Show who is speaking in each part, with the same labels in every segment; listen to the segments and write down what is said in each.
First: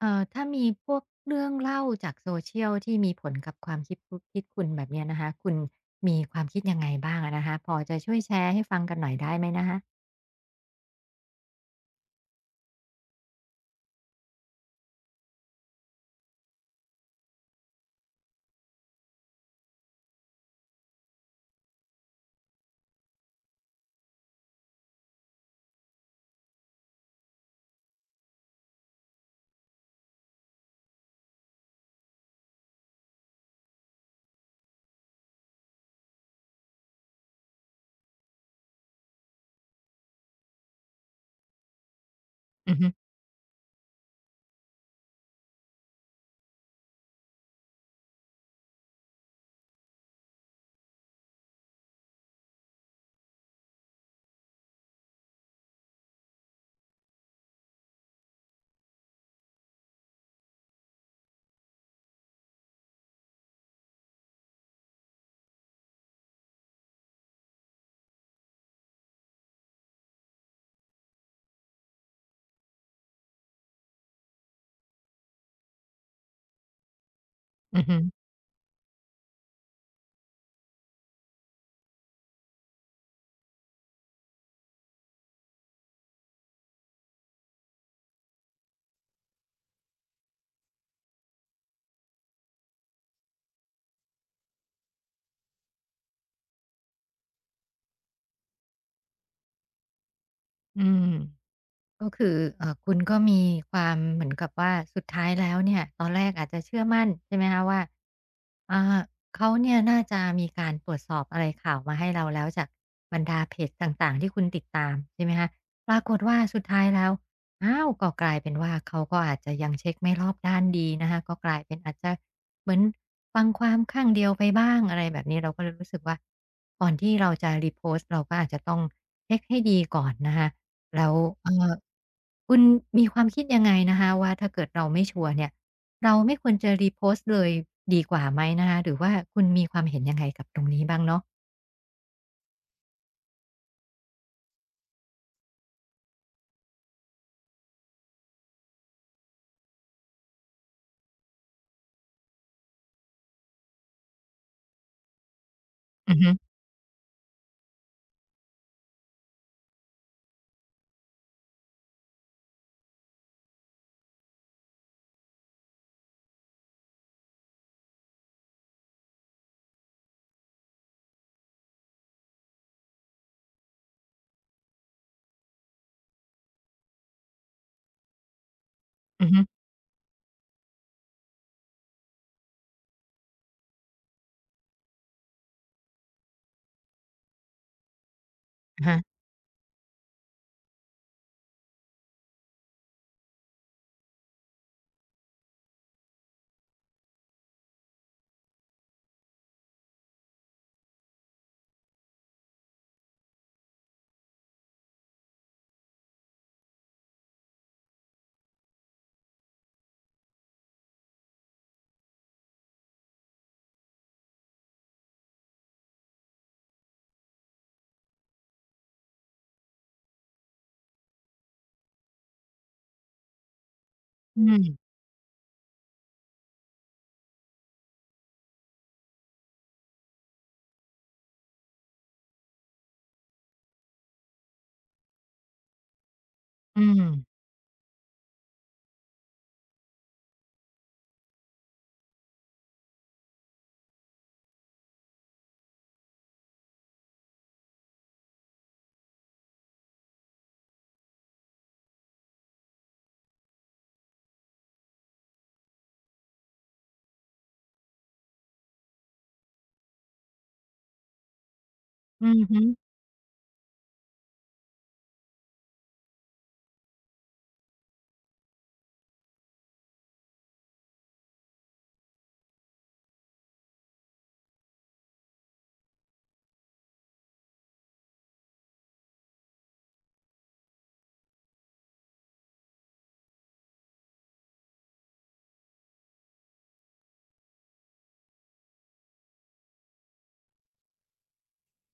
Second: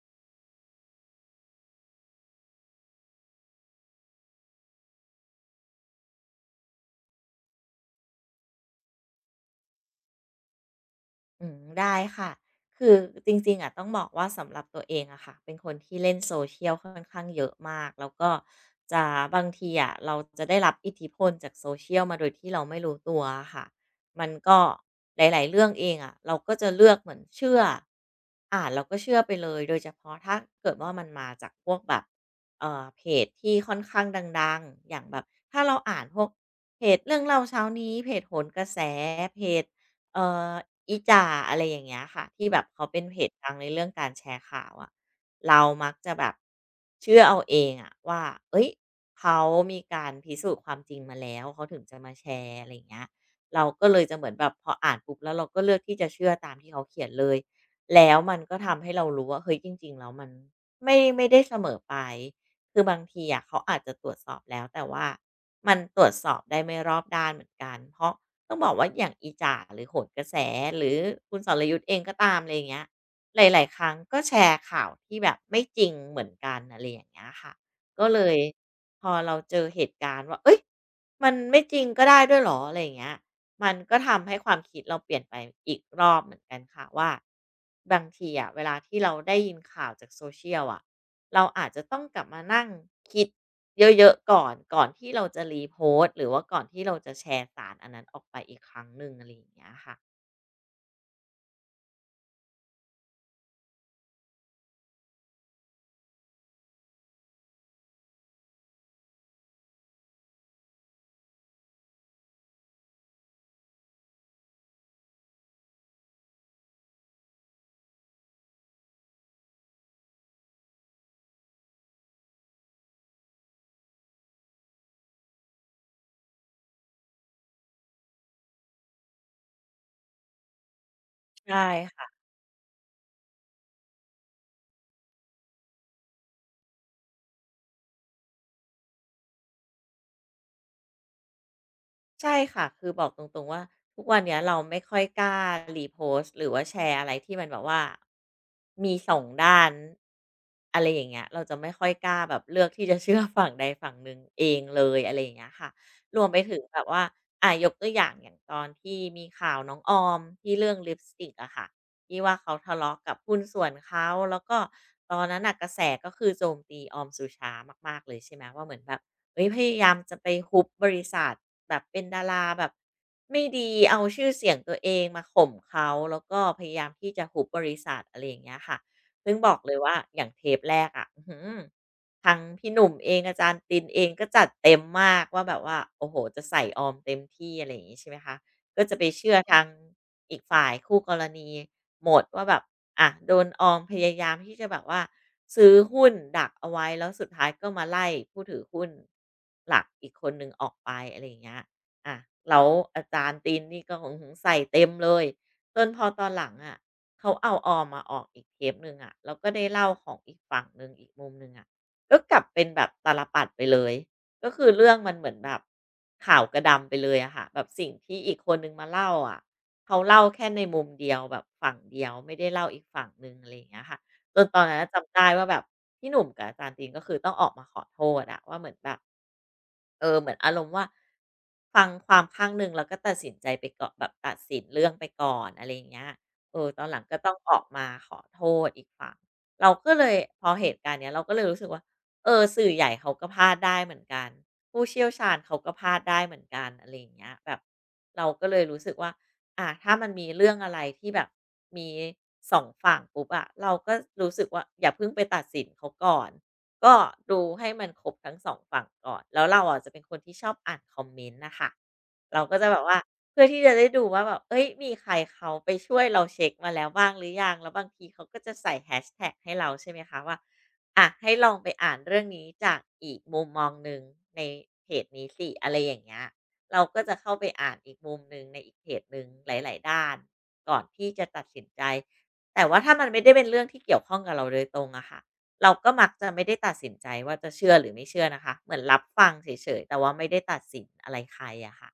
Speaker 1: ถ้ามีพวกเรื่องเล่าจาก Social ที่มีผลกับความคิดคุณแบบเนี้ยนะคะคุณมีความคิดยังไงบ้างอะนะคะพอจะช่วยแชร์ให้ฟังกันหน่อยได้ไหมนะคะ
Speaker 2: อืมได้ค่ะ คือจริงๆอะต้องบอกว่าสำหรับตัวเองอะค่ะเป็นคนที่เล่น Social ค่อนข้างเยอะมากแล้วก็จะบางทีอะเราจะได้รับอิทธิพลจาก Social มาโดยที่เราไม่รู้ตัวอะค่ะมันก็หลายๆเรื่องเองอะเราก็จะเลือกเหมือนเชื่ออ่านเราก็เชื่อไปเลยโดยเฉพาะถ้าเกิดว่ามันมาจากพวกแบบเพจที่ค่อนข้างดังๆอย่างแบบถ้าเราอ่านพวกเพจเรื่องเล่าเช้านี้เพจโหนกระแสเพจ เอ่ออีจ่าอะไรอย่างเงี้ยค่ะที่แบบ
Speaker 1: อือ
Speaker 2: เขา
Speaker 1: ฮึ
Speaker 2: เป็นเพจดังในเรื่องการแชร์ข่าวอะเรามักจะแบบเชื่อเอาเองอะว่าเฮ้ยเขามีการพิสูจน์ความจริงมาแล้วเขาถึงจะมาแชร์อะไรอย่างเงี้ยเราก็เลยจะเหมือนแบบพออ่านปุ๊บแล้วเราก็เลือกที่จะเชื่อตามที่เขาเขียนเลยแล้วมันก็ทำให้เรารู้ว่าเฮ้ยจริงๆแล้วมันไม่ได้เสมอไปคือบางทีอะเขาอาจจะตรวจสอบแล้วแต่ว่ามันตรวจสอบได้ไม่รอบด้านเหมือนกันเพราะ ต้องบอกว่าอย่างอีจ่าหรือโหนกระแสหรือคุณสรยุทธเองก็ตามอะไรอย่างเงี้ยหลายๆครั้งก็แชร์ข่าวที่แบบไม่จริงเหมือนกันอะไรอย่างเงี้ยค่ะ
Speaker 1: อือฮึ
Speaker 2: ก็เลยพอเราเจอเหตุการณ์ว่าเฮ้ยมันไม่จริงก็ได้ด้วยเหรออะไรอย่างเงี้ย มันก็ทำให้ความคิดเราเปลี่ยนไปอีกรอบเหมือนกันค่ะว่าบางทีอะเวลาที่เราได้ยินข่าวจาก Social อะเราอาจจะต้องกลับมานั่งคิดเยอะๆก่อนก่อนที่เราจะรีโพสต์หรือว่าก่อนที่เราจะแชร์สารอันนั้นออกไปอีกครั้งหนึ่งอะไรอย่างเงี้ยค่ะ
Speaker 1: อืม ก็คือคุณก็มีความเหมือนกับว่าสุดท้ายแล้วเนี่ยตอนแรกอาจจะเชื่อมั่นใช่ไหมคะว่าอ่าเขาเนี่ยน่าจะมีการตรวจสอบอะไรข่าวมาให้เราแล้วจากบรรดาเพจต่างๆที่คุณติดตามใช่ไหมคะปรากฏว่าสุดท้ายแล้วอ้าวก็กลายเป็นว่าเขาก็อาจจะยังเช็กไม่รอบด้านดีนะคะก็กลายเป็นอาจจะเหมือนฟังความข้างเดียวไปบ้างอะไรแบบนี้เราก็เลยรู้สึกว่าก่อนที่เราจะรีโพสต์เราก็อาจจะต้องเช็คให้ดีก่อนนะคะ แล้ว
Speaker 2: ใช
Speaker 1: เอ่อ
Speaker 2: ่
Speaker 1: คุณมีความคิดยังไงนะคะว่าถ้าเกิดเราไม่ชัวร์เนี่ยเราไม่ควรจะรีโพสต์เลยดีกว่าไหมนะคะหรือว่าคุณมีความเห็นยังไงกับตรงนี้บ้างเนาะ
Speaker 2: ใช่ค่ะคือบอกตรงๆว่าทุกวันเนี้ยเราไม่ค่อยกล้า repost หรือว่าแชร์อะไรที่มันแบบว่ามี2ด้านอะไรอย่างเงี้ยเราจะไม่ค่อยกล้าแบบเลือกที่จะเชื่อฝั่งใดฝั่งหนึ่งเองเลยอะไรอย่างเงี้ยค่ะ
Speaker 1: อื
Speaker 2: ร
Speaker 1: อ
Speaker 2: วม
Speaker 1: ฮึ
Speaker 2: ไปถึงแบบว่ายกตัวอย่างอย่างตอนที่มีข่าวน้องออมที่เรื่องลิปสติกอะค่ะที่ว่าเขาทะเลาะกับหุ้นส่วนเขาแล้วก็ตอนนั้นน่ะกระแสก็คือโจมตีออมสุชามากๆเลยใช่ไหมว่าเหมือนแบบ เฮ้ยพยายามจะไปฮุบบริษัทแบบเป็นดาราแบบไม่ดีเอาชื่อเสียงตัวเองมาข่มเขาแล้วก็พยายามที่จะฮุบบริษัทอะไรอย่างเงี้ยค่ะ
Speaker 1: อือ
Speaker 2: ซึ่ง
Speaker 1: ฮึ
Speaker 2: บอกเลยว่าอย่างเทปแรกอะะอื้อฮือทางพี่หนุ่มเองอาจารย์ตินเองก็จัดเต็มมากว่าแบบว่าโอ้โหจะใส่ออมเต็มที่อะไรอย่างงี้ใช่ไหมคะก็
Speaker 1: อะ
Speaker 2: จะ
Speaker 1: ฮะ
Speaker 2: ไปเชื่อทางอีกฝ่ายคู่กรณีหมดว่าแบบ อะโดนออมพยายามที่จะแบบว่าซื้อหุ้นดักเอาไว้แล้วสุดท้ายก็มาไล่ผู้ถือหุ้นหลักอีกคนหนึ่งออกไปอะไรอย่างเงี้ยอะแล้วอาจารย์ตีนนี่ก็ออฮอใส่เต็มเลยจนพอตอนหลังอะเขาเอาออมมาออกอีกเทปหนึ่งอะแล้วก็ได้เล่าของอีกฝั่งหนึ่งอีกมุมหนึ่งอะก็กลับเป็นแบบตาลปัดรไปเลย ก็คือเรื่องมันเหมือนแบบขาวกระดำไปเลยอะค่ะแบบสิ่งที่อีกคนนึงมาเล่าอะเขาเล่าแค่ในมุมเดียวแบบฝั่งเดียวไม่ได้เล่าอีกฝั่งหนึ่งอะไรอย่างเงี้ยค่ะจ
Speaker 1: อื
Speaker 2: นตอ
Speaker 1: ม
Speaker 2: นนั้นจำได้ว่าแบบพี่หนุ่มกับอาจารย์ตีนก็คือต้องออกมาขอโทษอะว่าเหมือนแบบเออเหมือนอารมณ์ว่าฟังความข้างหนึ่งแล้วก็ตัดสินใจไปเกาะแบบตัดสินเรื่องไปก่อนอะไรอย่างเงี้ยเออต
Speaker 1: อื
Speaker 2: อน
Speaker 1: อ
Speaker 2: หลัง
Speaker 1: ฮึ
Speaker 2: ก็ต้องออกมาขอโทษอีกฝั่งเราก็เลยพอเหตุการณ์เนี้ยเราก็เลยรู้สึกว่า เออสื่อใหญ่เขาก็พลาดได้เหมือนกันผู้เชี่ยวชาญเขาก็พลาดได้เหมือนกันอะไรอย่างเงี้ยแบบเราก็เลยรู้สึกว่าถ้ามันมีเรื่องอะไรที่แบบมีสองฝั่งปุ๊บอะเราก็รู้สึกว่าอย่าเพิ่งไปตัดสินเขาก่อนก็ดูให้มันครบทั้งสองฝั่งก่อนแล้วเราอะจะเป็นคนที่ชอบอ่านคอมเมนต์นะคะ
Speaker 1: อือ
Speaker 2: เราก็
Speaker 1: ฮึ
Speaker 2: จะแบบว่าเพื่อที่จะได้ดูว่าแบบเอ้ยมีใครเขาไปช่วยเราเช็คมาแล้วบ้างหรือยังแล้วบางทีเขาก็จะใส่แ a ชแท็กให้เราใช่ไหมคะว่า อะให้ลองไปอ่านเรื่องนี้จากอีกมุมมองหนึ่งในเพจนี้สิอะไรอย่างเงี้ยเราก็จะเข้าไปอ่านอีกมุมหนึ่งในอีกเพจหนึ่งหลายๆด้านก่อนที่จะตัดสินใจแต่ว่าถ้ามันไม่ได้เป็นเรื่องที่เกี่ยวข้องกับเราโดยตรงอะค่ะเราก็มักจะไม่ได้ตัดสินใจว่าจะเชื่อหรือไม่เชื่อนะคะเหมือนรับฟังเฉยๆแต่ว่าไม่ได้ตัดสินอะไรใครอะค่ะ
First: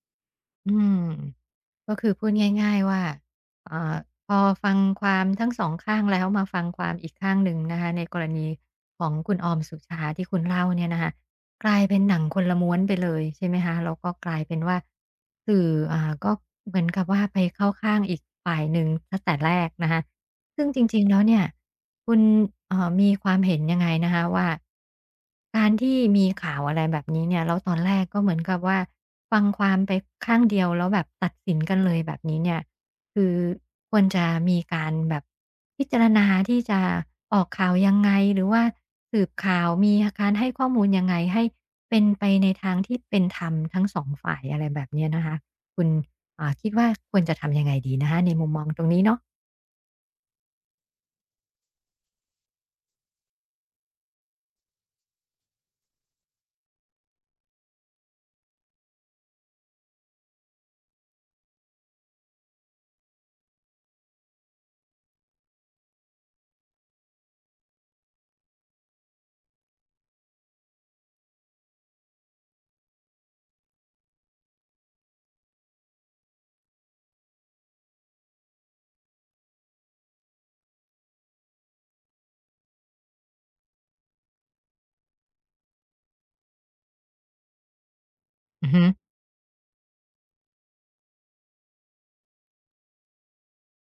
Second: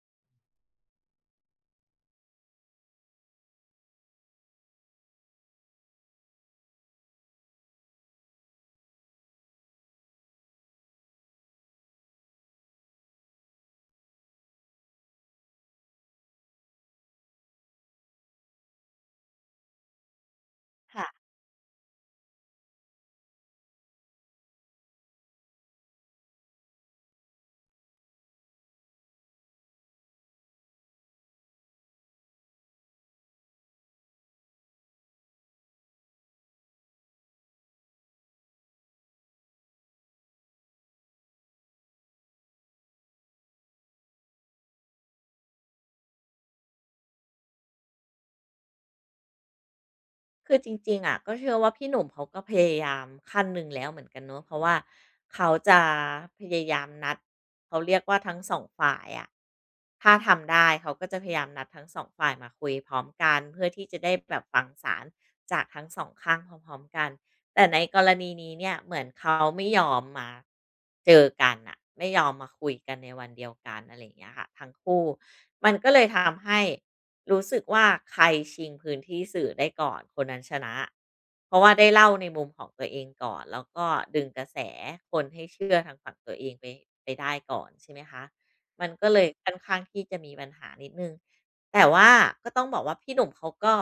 Speaker 1: อืมก็คือพูดง่ายๆว่าเอ่อพอฟังความทั้งสองข้างแล้วมาฟังความอีกข้างหนึ่งนะคะในกรณีของคุณออมสุชาที่คุณเล่าเนี่ยนะคะกลายเป็นหนังคนละม้วนไปเลยใช่ไหมคะแล้วก็กลายเป็นว่าสื่อก็เหมือนกับว่าไปเข้าข้างอีกฝ่ายหนึ่งตั้งแต่แรกนะคะซึ่งจริงๆแล้วเนี่ย คุณมีความเห็นยังไงนะคะว่าการที่มีข่าวอะไรแบบนี้เนี่ยแล้วตอนแรกก็เหมือนกับว่าฟังความไปข้างเดียวแล้วแบบตัดสินกันเลยแบบนี้เนี่ยคือควรจะมีการแบบพิจารณาที่จะออกข่าวยังไงหรือว่าสืบข่าวมีการให้ข้อมูลยังไงให้เป็นไปในทางที่เป็นธรรมทั้งสองฝ่ายอะไรแบบเนี้ยนะคะคุณคิดว่าควรจะทำยังไงดีนะคะในมุมมองตรงนี้เนาะ
Speaker 2: คือจริงๆอะก็เชื่อว่าพี่หนุ่มเขาก็พยายามขั้นหนึ่งแล้วเหมือนกันเนาะเพราะว่าเขาจะพยายามนัดเขาเรียกว่าทั้งสองฝ่ายอะถ้าทำได้เขาก็จะพยายามนัดทั้งสองฝ่ายมาคุยพร้อมกันเพื่อที่จะได้แบบฟังสารจากทั้งสองข้างพร้อมๆกัน แต่ในกรณีนี้เนี่ยเหมือนเขาไม่ยอมมาเจอกันอะไม่ยอมมาคุยกันในวันเดียวกันอะไรอย่างเงี้ยค่ะทั้งคู่มันก็เลยทำให้รู้สึกว่าใครชิงพื้นที่สื่อได้ก่อนคนนั้นชนะเพราะว่าได้เล่าในมุมของตัวเองก่อนแล้วก็ดึงกระแสคนให้เชื่อทางฝั่งตัวเองไปได้ก่อนใช่ไหมคะ
Speaker 1: อือฮึ
Speaker 2: มันก็เลยค่อนข้างที่จะมีปัญหานิดหนึ่ง แต่ว่าก็ต้องบอกว่าพี่หนุ่มเขาก็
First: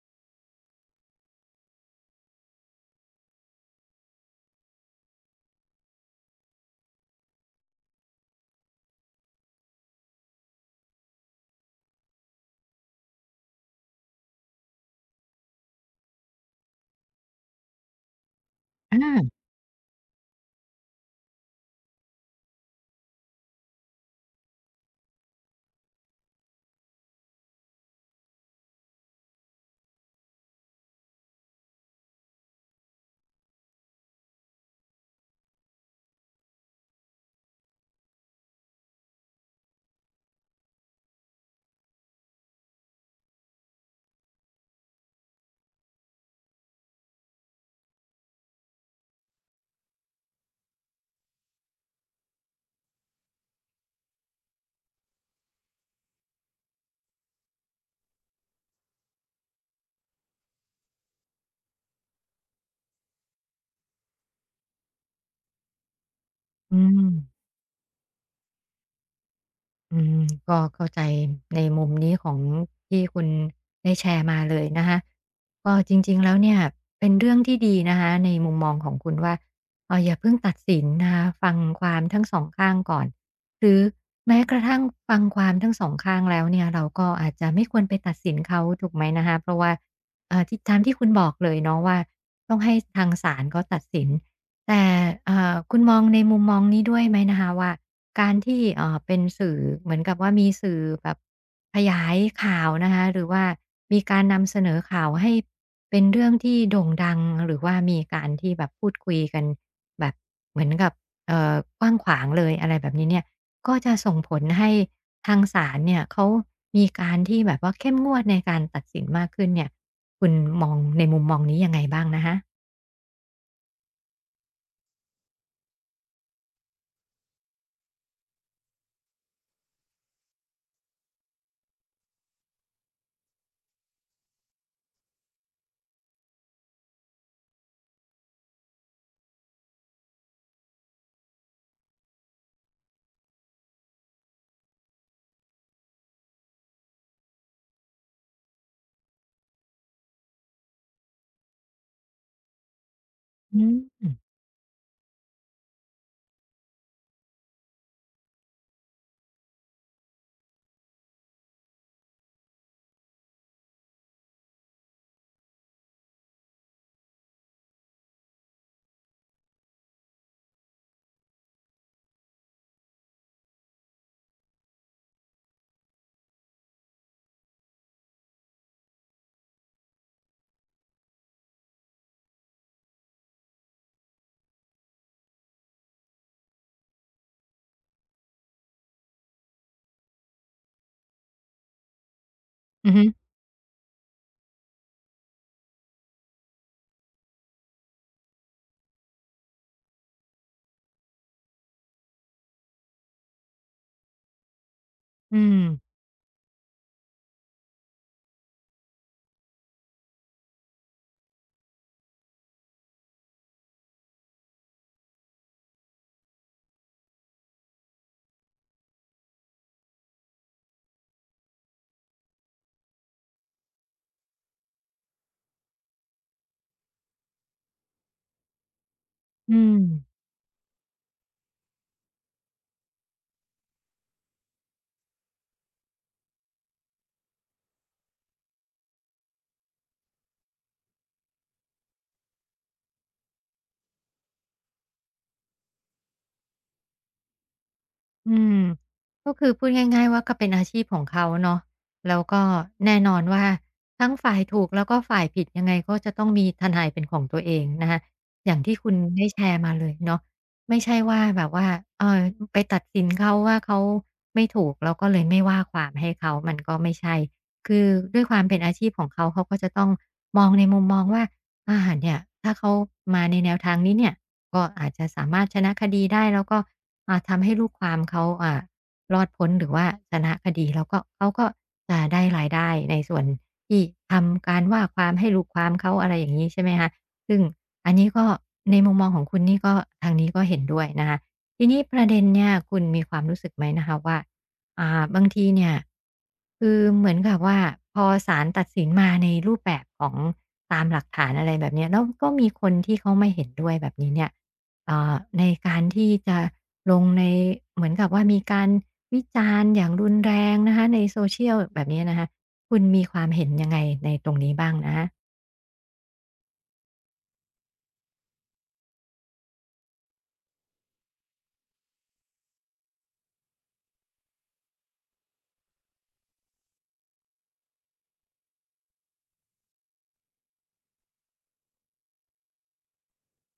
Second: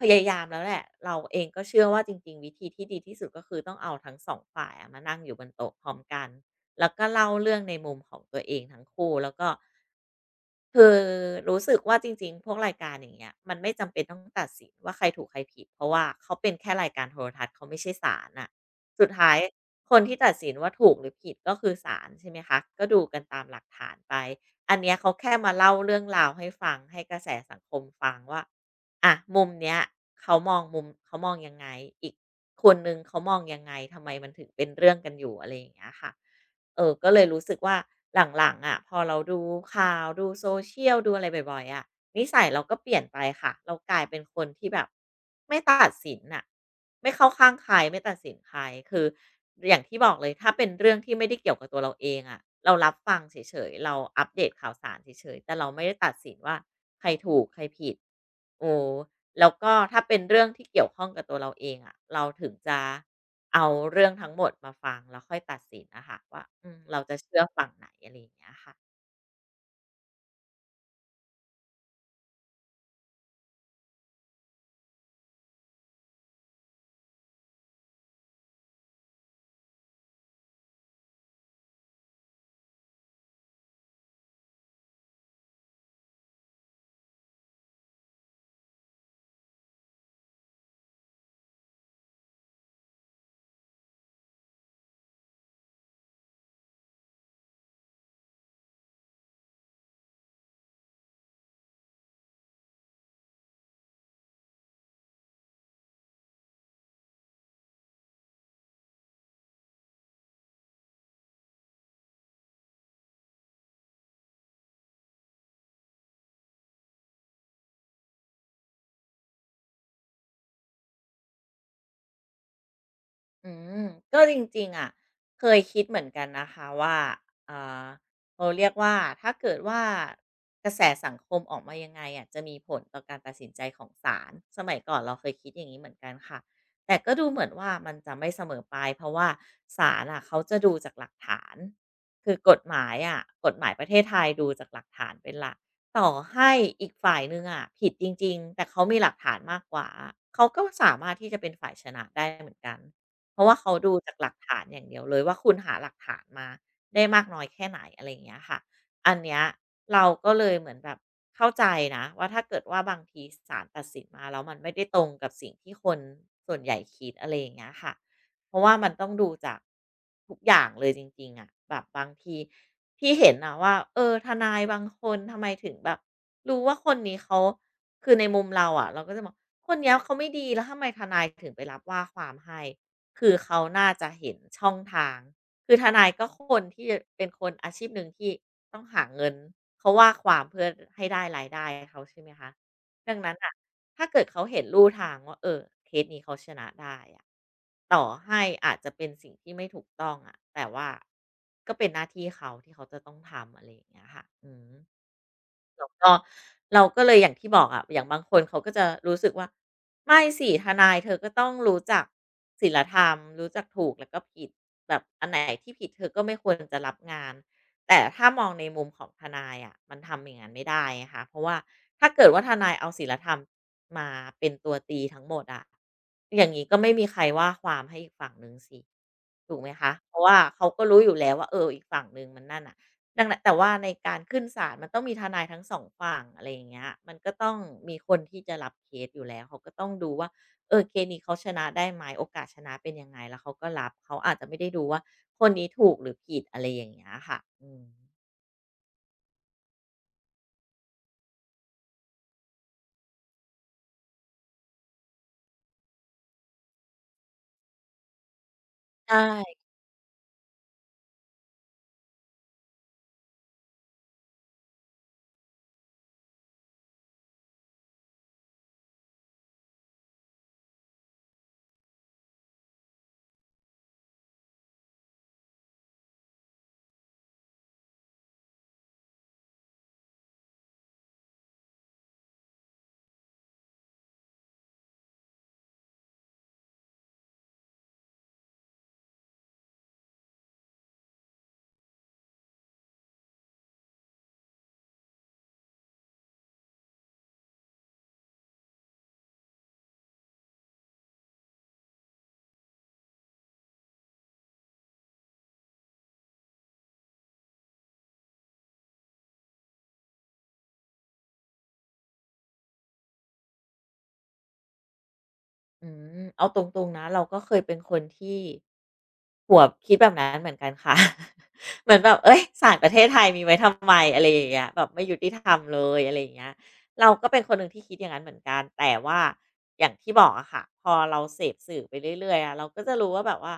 Speaker 2: พยายามแล้วแหละเราเองก็เชื่อว่าจริงๆวิธีที่ดีที่สุดก็คือต้องเอาทั้ง2ฝ่ายอะมานั่งอยู่บนโต๊ะพร้อมกันแล้วก็เล่าเรื่องในมุมของตัวเองทั้งคู่แล้วก็ คือรู้สึกว่าจริงๆพวกรายการอย่างเงี้ยมันไม่จำเป็นต้องตัดสินว่าใครถูกใครผิดเพราะว่าเขาเป็นแค่รายการโทรทัศน์เขาไม่ใช่ศาลน่ะสุด
Speaker 1: อา
Speaker 2: ท้ายคนที่ตัดสินว่าถูกหรือผิดก็คือศาลใช่ไหมคะก็ดูกันตามหลักฐานไปอันเนี้ยเขาแค่มาเล่าเรื่องราวให้ฟังให้กระแสสังคมฟังว่าอะมุมเนี้ยเขามองมุมเขามองยังไงอีกคนหนึ่งเขามองยังไงทำไมมันถึงเป็นเรื่องกันอยู่อะไรอย่างเงี้ยค่ะ เออก็เลยรู้สึกว่าหลังๆอะพอเราดูข่าวดูโซเชียลดูอะไรบ่อยๆอะนิสัยเราก็เปลี่ยนไปค่ะเรากลายเป็นคนที่แบบไม่ตัดสินอ่ะไม่เข้าข้างใครไม่ตัดสินใครคืออย่างที่บอกเลยถ้าเป็นเรื่องที่ไม่ได้เกี่ยวกับตัวเราเองอะเรารับฟังเฉยๆเราอัปเดตข่าวสารเฉยๆแต่เราไม่ได้ตัดสินว่าใครถูกใครผิดออ แล้วก็ถ้าเป็นเรื่องที่เกี่ยวข้องกับตัวเราเองอะเราถึงจะเอาเรื่องทั้งหมดมาฟังแล้วค่อยตัดสินนะคะว่าอื
Speaker 1: อื
Speaker 2: มเรา
Speaker 1: ม
Speaker 2: จะเชื่อฝั่งไหนอะไรอย่างเงี้ยค่ะ
Speaker 1: อืมก็เข้าใจในมุมนี้ของที่คุณได้แชร์มาเลยนะคะก็จริงๆแล้วเนี่ยเป็นเรื่องที่ดีนะคะในมุมมองของคุณว่าอย่าเพิ่งตัดสินนะคะฟังความทั้งสองข้างก่อนหรือแม้กระทั่งฟังความทั้งสองข้างแล้วเนี่ยเราก็อาจจะไม่ควรไปตัดสินเขาถูกไหมนะคะเพราะว่าที่ตามที่คุณบอกเลยเนาะว่าต้องให้ทางศาลเขาตัดสินแต่คุณมองในมุมมองนี้ด้วยไหมนะคะว่า การที่เป็นสื่อเหมือนกับว่ามีสื่อแบบขยายข่าวนะคะหรือว่ามีการนำเสนอข่าวให้เป็นเรื่องที่โด่งดังหรือว่ามีการที่แบบพูดคุยกันแบบเหมือนกับเอ่อกว้างขวางเลยอะไรแบบนี้เนี่ยก็จะส่งผลให้ทางศาลเนี่ยเขามีการที่แบบว่าเข้มงวดในการตัดสินมากขึ้นเนี่ยคุณมองในมุมมองนี้ยังไงบ้างนะคะ
Speaker 2: อืมก็จริงๆอะเคยคิดเหมือนกันนะคะว่าเออเราเรียกว่าถ้าเกิดว่ากระแสสังคมออกมายังไงอะจะมีผลต่อการตัดสินใจของศาลสมัยก่อนเราเคยคิดอย่างนี้เหมือนกันค่ะแต่ก็ดูเหมือนว่ามันจะไม่เสมอไปเพราะว่าศาลอะเขาจะดูจากหลักฐานคือกฎหมายอะกฎหมายประเทศไทยดูจากหลักฐานเป็นหลักต่อให้อีกฝ่ายนึงอะผิดจริงๆแต่เขามีหลักฐานมากกว่าเขาก็สามารถที่จะเป็นฝ่ายชนะได้เหมือนกัน เพราะว่า
Speaker 1: อื
Speaker 2: เขาดูจา
Speaker 1: ม
Speaker 2: กหลักฐานอย่างเดียวเลยว่าคุณหาหลักฐานมาได้มากน้อยแค่ไหนอะไรอย่างเงี้ยค่ะ อันเนี้ยเราก็เลยเหมือนแบบเข้าใจนะว่าถ้าเกิดว่าบางทีศาลตัดสินมาแล้วมันไม่ได้ตรงกับสิ่งที่คนส่วนใหญ่คิดอะไรอย่างเงี้ยค่ะเพราะว่ามันต้องดูจากทุกอย่างเลยจริงๆอะแบบบางทีที่เห็นนะว่าทนายบางคนทำไมถึงแบบรู้ว่าคนนี้เขาคือในมุมเราอะเราก็จะบอกคนเนี้ยเขาไม่ดีแล้วทำไมทนายถึงไปรับว่าความให้ คือเขาน่าจะเห็นช่องทางคือทนายก็คนที่เป็นคนอาชีพหนึ่งที่ต้องหาเงินเขาว่าความเพื่อให้ได้รายได้เขาใช่ไหมคะ
Speaker 1: อือฮึ
Speaker 2: ดังนั้นอ่ะถ้าเกิดเขาเห็นลู่ทางว่าเคสนี้เขาชนะได้อะต่อให้อาจจะเป็นสิ่งที่ไม่ถูกต้องอะแต่ว่าก็เป็นหน้าที่เขาที่เขาจะต้องทำอะไรอย่างเงี้ยค่ะอืม
Speaker 1: อืม
Speaker 2: ก็เราก็เลยอย่างที่บอกอะอย่างบางคนเขาก็จะรู้สึกว่าไม่สิทนายเธอก็ต้องรู้จักศีลธรรมรู้จักถูกแล้วก็ผิดแบบอันไหนที่ผิดเธอก็ไม่ควรจะรับงานแต่ถ้ามองในมุมของทนายอะมันทำอย่างนั้นไม่ได้ไงคะเพราะว่าถ้าเกิดว่าทนายเอาศีลธรรมมาเป็นตัวตีทั้งหมดอะอย่างนี้ก็ไม่มีใครว่าความให้อีกฝั่งหนึ่งสิถู
Speaker 1: อื
Speaker 2: กไหม
Speaker 1: ม
Speaker 2: คะเพราะว่าเขาก็รู้อยู่แล้วว่าเอออีกฝั่งหนึ่งมันนั่นอะ ดังนั้นแต่ว่าในการขึ้นศาลมันต้องมีทนายทั้งสองฝั่งอะไรอย่างเงี้ยมันก็ต้องมีคนที่จะรับเคสอยู่แล้วเขาก็ต้องดูว่าเออเคสนี้เขาชนะได้ไหมโอกาสชนะเป็นยังไงแล้วเขาก็รับเขาอาจจะไม่ได้ดูว่าคนนี้ถูกหรือผิดอะไรอย่างเงี้ยค่ะอืม
Speaker 1: อืมก็คือพูดง่ายๆว่าก็เป็นอาชีพของเขาเนาะแล้วก็แน่นอนว่าทั้งฝ่ายถูกแล้วก็ฝ่ายผิดยังไงก็จะต้องมีทนายเป็นของตัวเองนะคะอย่างที่คุณ
Speaker 2: ใ
Speaker 1: ได้แช
Speaker 2: ช่
Speaker 1: ร์มาเลยเนาะไม่ใช่ว่าแบบว่าเออไปตัดสินเขาว่าเขาไม่ถูกแล้วก็เลยไม่ว่าความให้เขามันก็ไม่ใช่คือด้วยความเป็นอาชีพของเขาเขาก็จะต้องมองในมุมมองว่าอาเนี่ยถ้าเขามาในแนวทางนี้เนี่ย ก็อาจจะสามารถชนะคดีได้แล้วก็ทำให้ลูกความเขารอดพ้นหรือว่าชนะคดีแล้วก็เขาก็จะได้รายได้ในส่วนที่ทำการว่าความให้ลูกความเขาอะไรอย่างนี้ใช่ไหมคะซึ่งอันนี้ก็ในมุมมองของคุณนี่ก็ทางนี้ก็เห็นด้วยนะคะทีนี้ประเด็นเนี่ยคุณมีความรู้สึกไหมนะคะว่าบางทีเนี่ยคือเหมือนกับว่าพอศาลตัดสินมาในรูปแบบของตามหลักฐานอะไรแบบเนี้ยแล้วก็มีคนที่เขาไม่เห็นด้วยแบบนี้เนี่ย ในการที่จะลงในเหมือนกับว่ามีการวิจารณ์อย่างรุนแรงนะคะใน social แบบนี้นะคะคุณมีความเห็นยังไงในตรงนี้บ้างนะ
Speaker 2: อืมเอาตรงๆนะเราก็เคยเป็นคนที่ หัวคิดแบบนั้นเหมือนกันค่ะ เหมือนแบบเอ้ยศาลประเทศไทยมีไว้ทำไมอะไรอย่างเงี้ยแบบไม่ยุติธรรมเลยอะไรอย่างเงี้ยเราก็เป็นคนหนึ่งที่คิดอย่างนั้นเหมือนกันแต่ว่าอย่างที่บอกอะค่ะพอเราเสพสื่อไปเรื่อยๆอะเราก็จะรู้ว่าแบบว่า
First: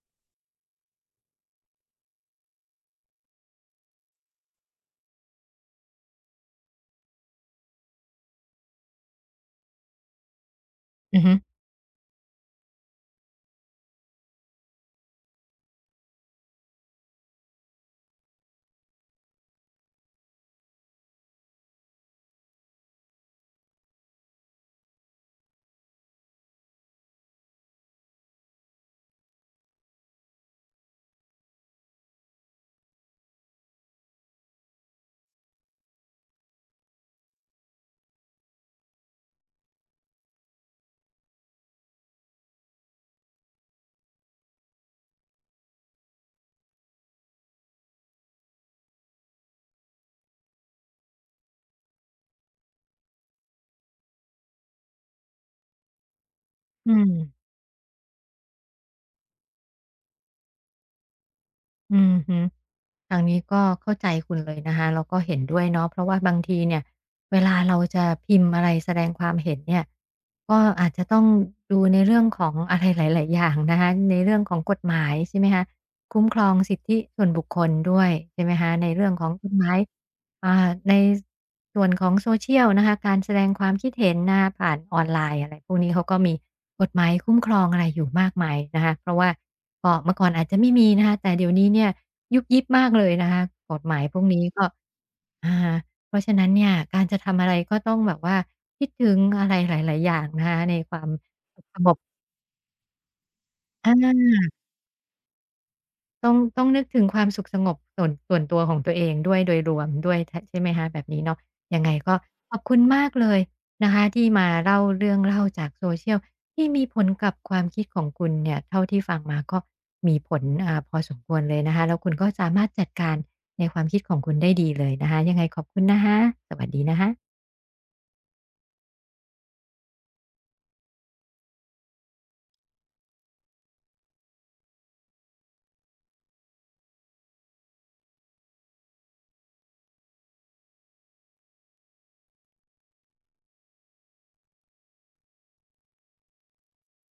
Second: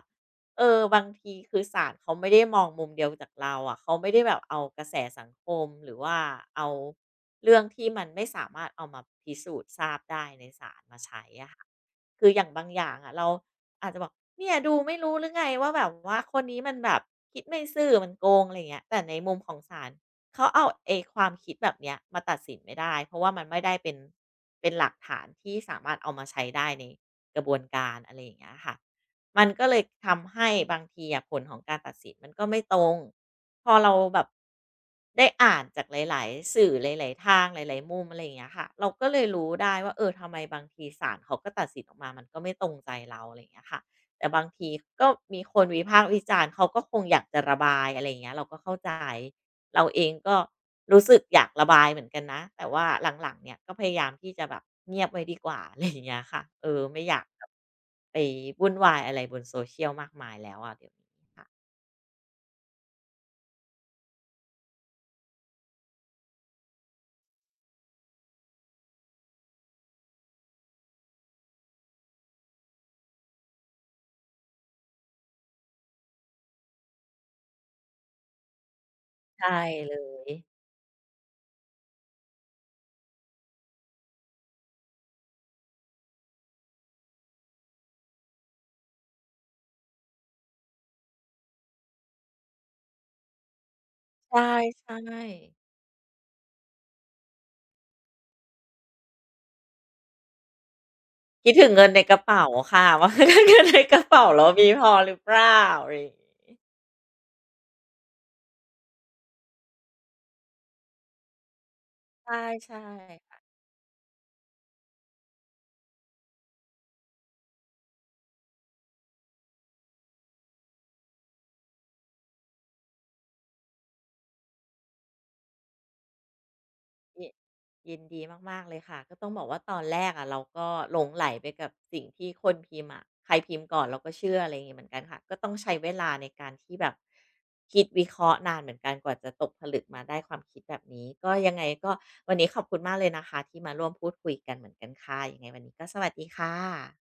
Speaker 2: เออบางทีคือศาลเขาไม่ได้มองมุมเดียวจากเราอะเขาไม่ได้แบบเอากระแสสังคมหรือว่าเอาเรื่องที่มันไม่สามารถเอามาพิสูจน์ทราบได้ในศาลมา
Speaker 1: อื
Speaker 2: ใช้
Speaker 1: อฮึ
Speaker 2: อะค่ะ คืออย่างบางอย่างอ่ะเราอาจจะบอกเนี่ยดูไม่รู้หรือไงว่าแบบว่าคนนี้มันแบบคิดไม่ซื่อมันโกงอะไรยเงี้ยแต่ในมุมของศาลเขาเอาไอ้ความคิดแบบเนี้ยมาตัดสินไม่ได้เพราะว่ามันไม่ได้เป็นหลักฐานที่สามารถเอามาใช้ได้ในกระบวนการอะไรอย่างเงี้ยค่ะ มันก็เลยทำให้บางทีอะผลของการตัดสินมันก็ไม่ตรง พอเราแบบได้อ่านจากหลายๆสื่อหลายๆทางหลายๆมุมอะไรอย่างเงี้ยค่ะเราก็เลยรู้ได้ว่าเออทำไมบางทีศาลเขาก็ตัดสินออกมา มันก็ไม่ตรงใจเราอะไรอย่างเงี้ยค่ะแต่บางทีก็มีคนวิพากษ์วิจารณ์เขาก็คงอยากจะระบายอะไรอย่างเงี้ยเราก็เข้าใจ เราเองก็รู้สึกอยากระบายเหมือนกันนะแต่ว่าหลังๆเนี่ยก็พยายามที่จะแบบเงียบไว้ดีกว่า อะไรอย่างเงี้ยค่ะเออ
Speaker 1: อื
Speaker 2: ไม่
Speaker 1: ม
Speaker 2: อยากแบบไปวุ่นวายอะไรบนโซเชียลมากมายแล้วอะเดี๋ยวนี้ค่ะ
Speaker 1: อือฮึ ทางนี้ก็เข้าใจคุณเลยนะคะแล้วก็เห็นด้วยเนาะเพราะว่าบางทีเนี่ยเวลาเราจะพิมพ์อะไรแสดงความเห็นเนี่ยก็อาจจะต้องดูในเรื่องของอะไรหลายๆอย่างนะคะในเรื่องของกฎหมายใช่ไหมคะคุ้มครองสิทธิส่วนบุคคลด้วยใช่ไหมคะในเรื่องของก
Speaker 2: ใช่
Speaker 1: ฎหมาย
Speaker 2: เลย
Speaker 1: ในส่วนของโซเชียลนะคะการแสดงความคิดเห็นนะคะผ่านออนไลน์อะไรพวกนี้เขาก็มีกฎหมายคุ้มครองอะไรอยู่มากมายนะคะเพราะว่าก็เมื่อก่อนอาจจะไม่มีนะคะแต่เดี๋ยวนี้เนี่ย ยุบยิบมากเลยนะคะกฎหมายพวก
Speaker 2: ใช่
Speaker 1: นี้ก็
Speaker 2: ใช่
Speaker 1: อาเพราะฉะนั้นเนี่ยการจะทำอะไรก็ต้องแบบว่าคิดถึงอะไรหลายๆอย่างนะคะในความ
Speaker 2: คิด
Speaker 1: สุ
Speaker 2: ถึ
Speaker 1: ข
Speaker 2: ง
Speaker 1: ส
Speaker 2: เงิ
Speaker 1: ง
Speaker 2: น
Speaker 1: บ
Speaker 2: ในกระเป๋าค่ะ ว่า เงินใน
Speaker 1: อา
Speaker 2: กระเป๋าเรามีพอหรือเปล่าอะไรอย่างง
Speaker 1: ต้อง
Speaker 2: ี้
Speaker 1: ต้องนึกถึงความสุขสงบส่วนตัวของตัวเองด้วยโดยรวมด้วยทใช่ไหมคะแบบนี้เนาะยังไงก็
Speaker 2: ใช่
Speaker 1: ขอบ
Speaker 2: ใช
Speaker 1: คุณมากเลย
Speaker 2: ่
Speaker 1: นะคะที่มาเล่าเรื่องเล่าจาก social ที่มีผลกับความคิดของคุณเนี่ยเท่าที่ฟังมาก็มีผลพอสมควรเลยนะคะแล้วคุณก็สามารถจัดการในความคิดของคุณได้ดีเลยนะคะยังไงขอบคุณนะคะสวัสดีนะ
Speaker 2: ยิ
Speaker 1: คะ
Speaker 2: ยินดีมากๆเลยค่ะก็ต้องบอกว่าตอนแรกอะเราก็หลงไหลไปกับสิ่งที่คนพิมพ์อะใครพิมพ์ก่อนเราก็เชื่ออะไรอย่างงี้เหมือนกันค่ะก็ต้องใช้เวลาในการที่แบบคิดวิเคราะห์นานเหมือนกันกว่าจะตกผลึกมาได้ความคิดแบบนี้ก็ยังไงก็วันนี้ขอบคุณมากเลยนะคะที่มาร่วมพูดคุยกันเหมือนกันค่ะยังไงวันนี้ก็สวัสดีค่ะ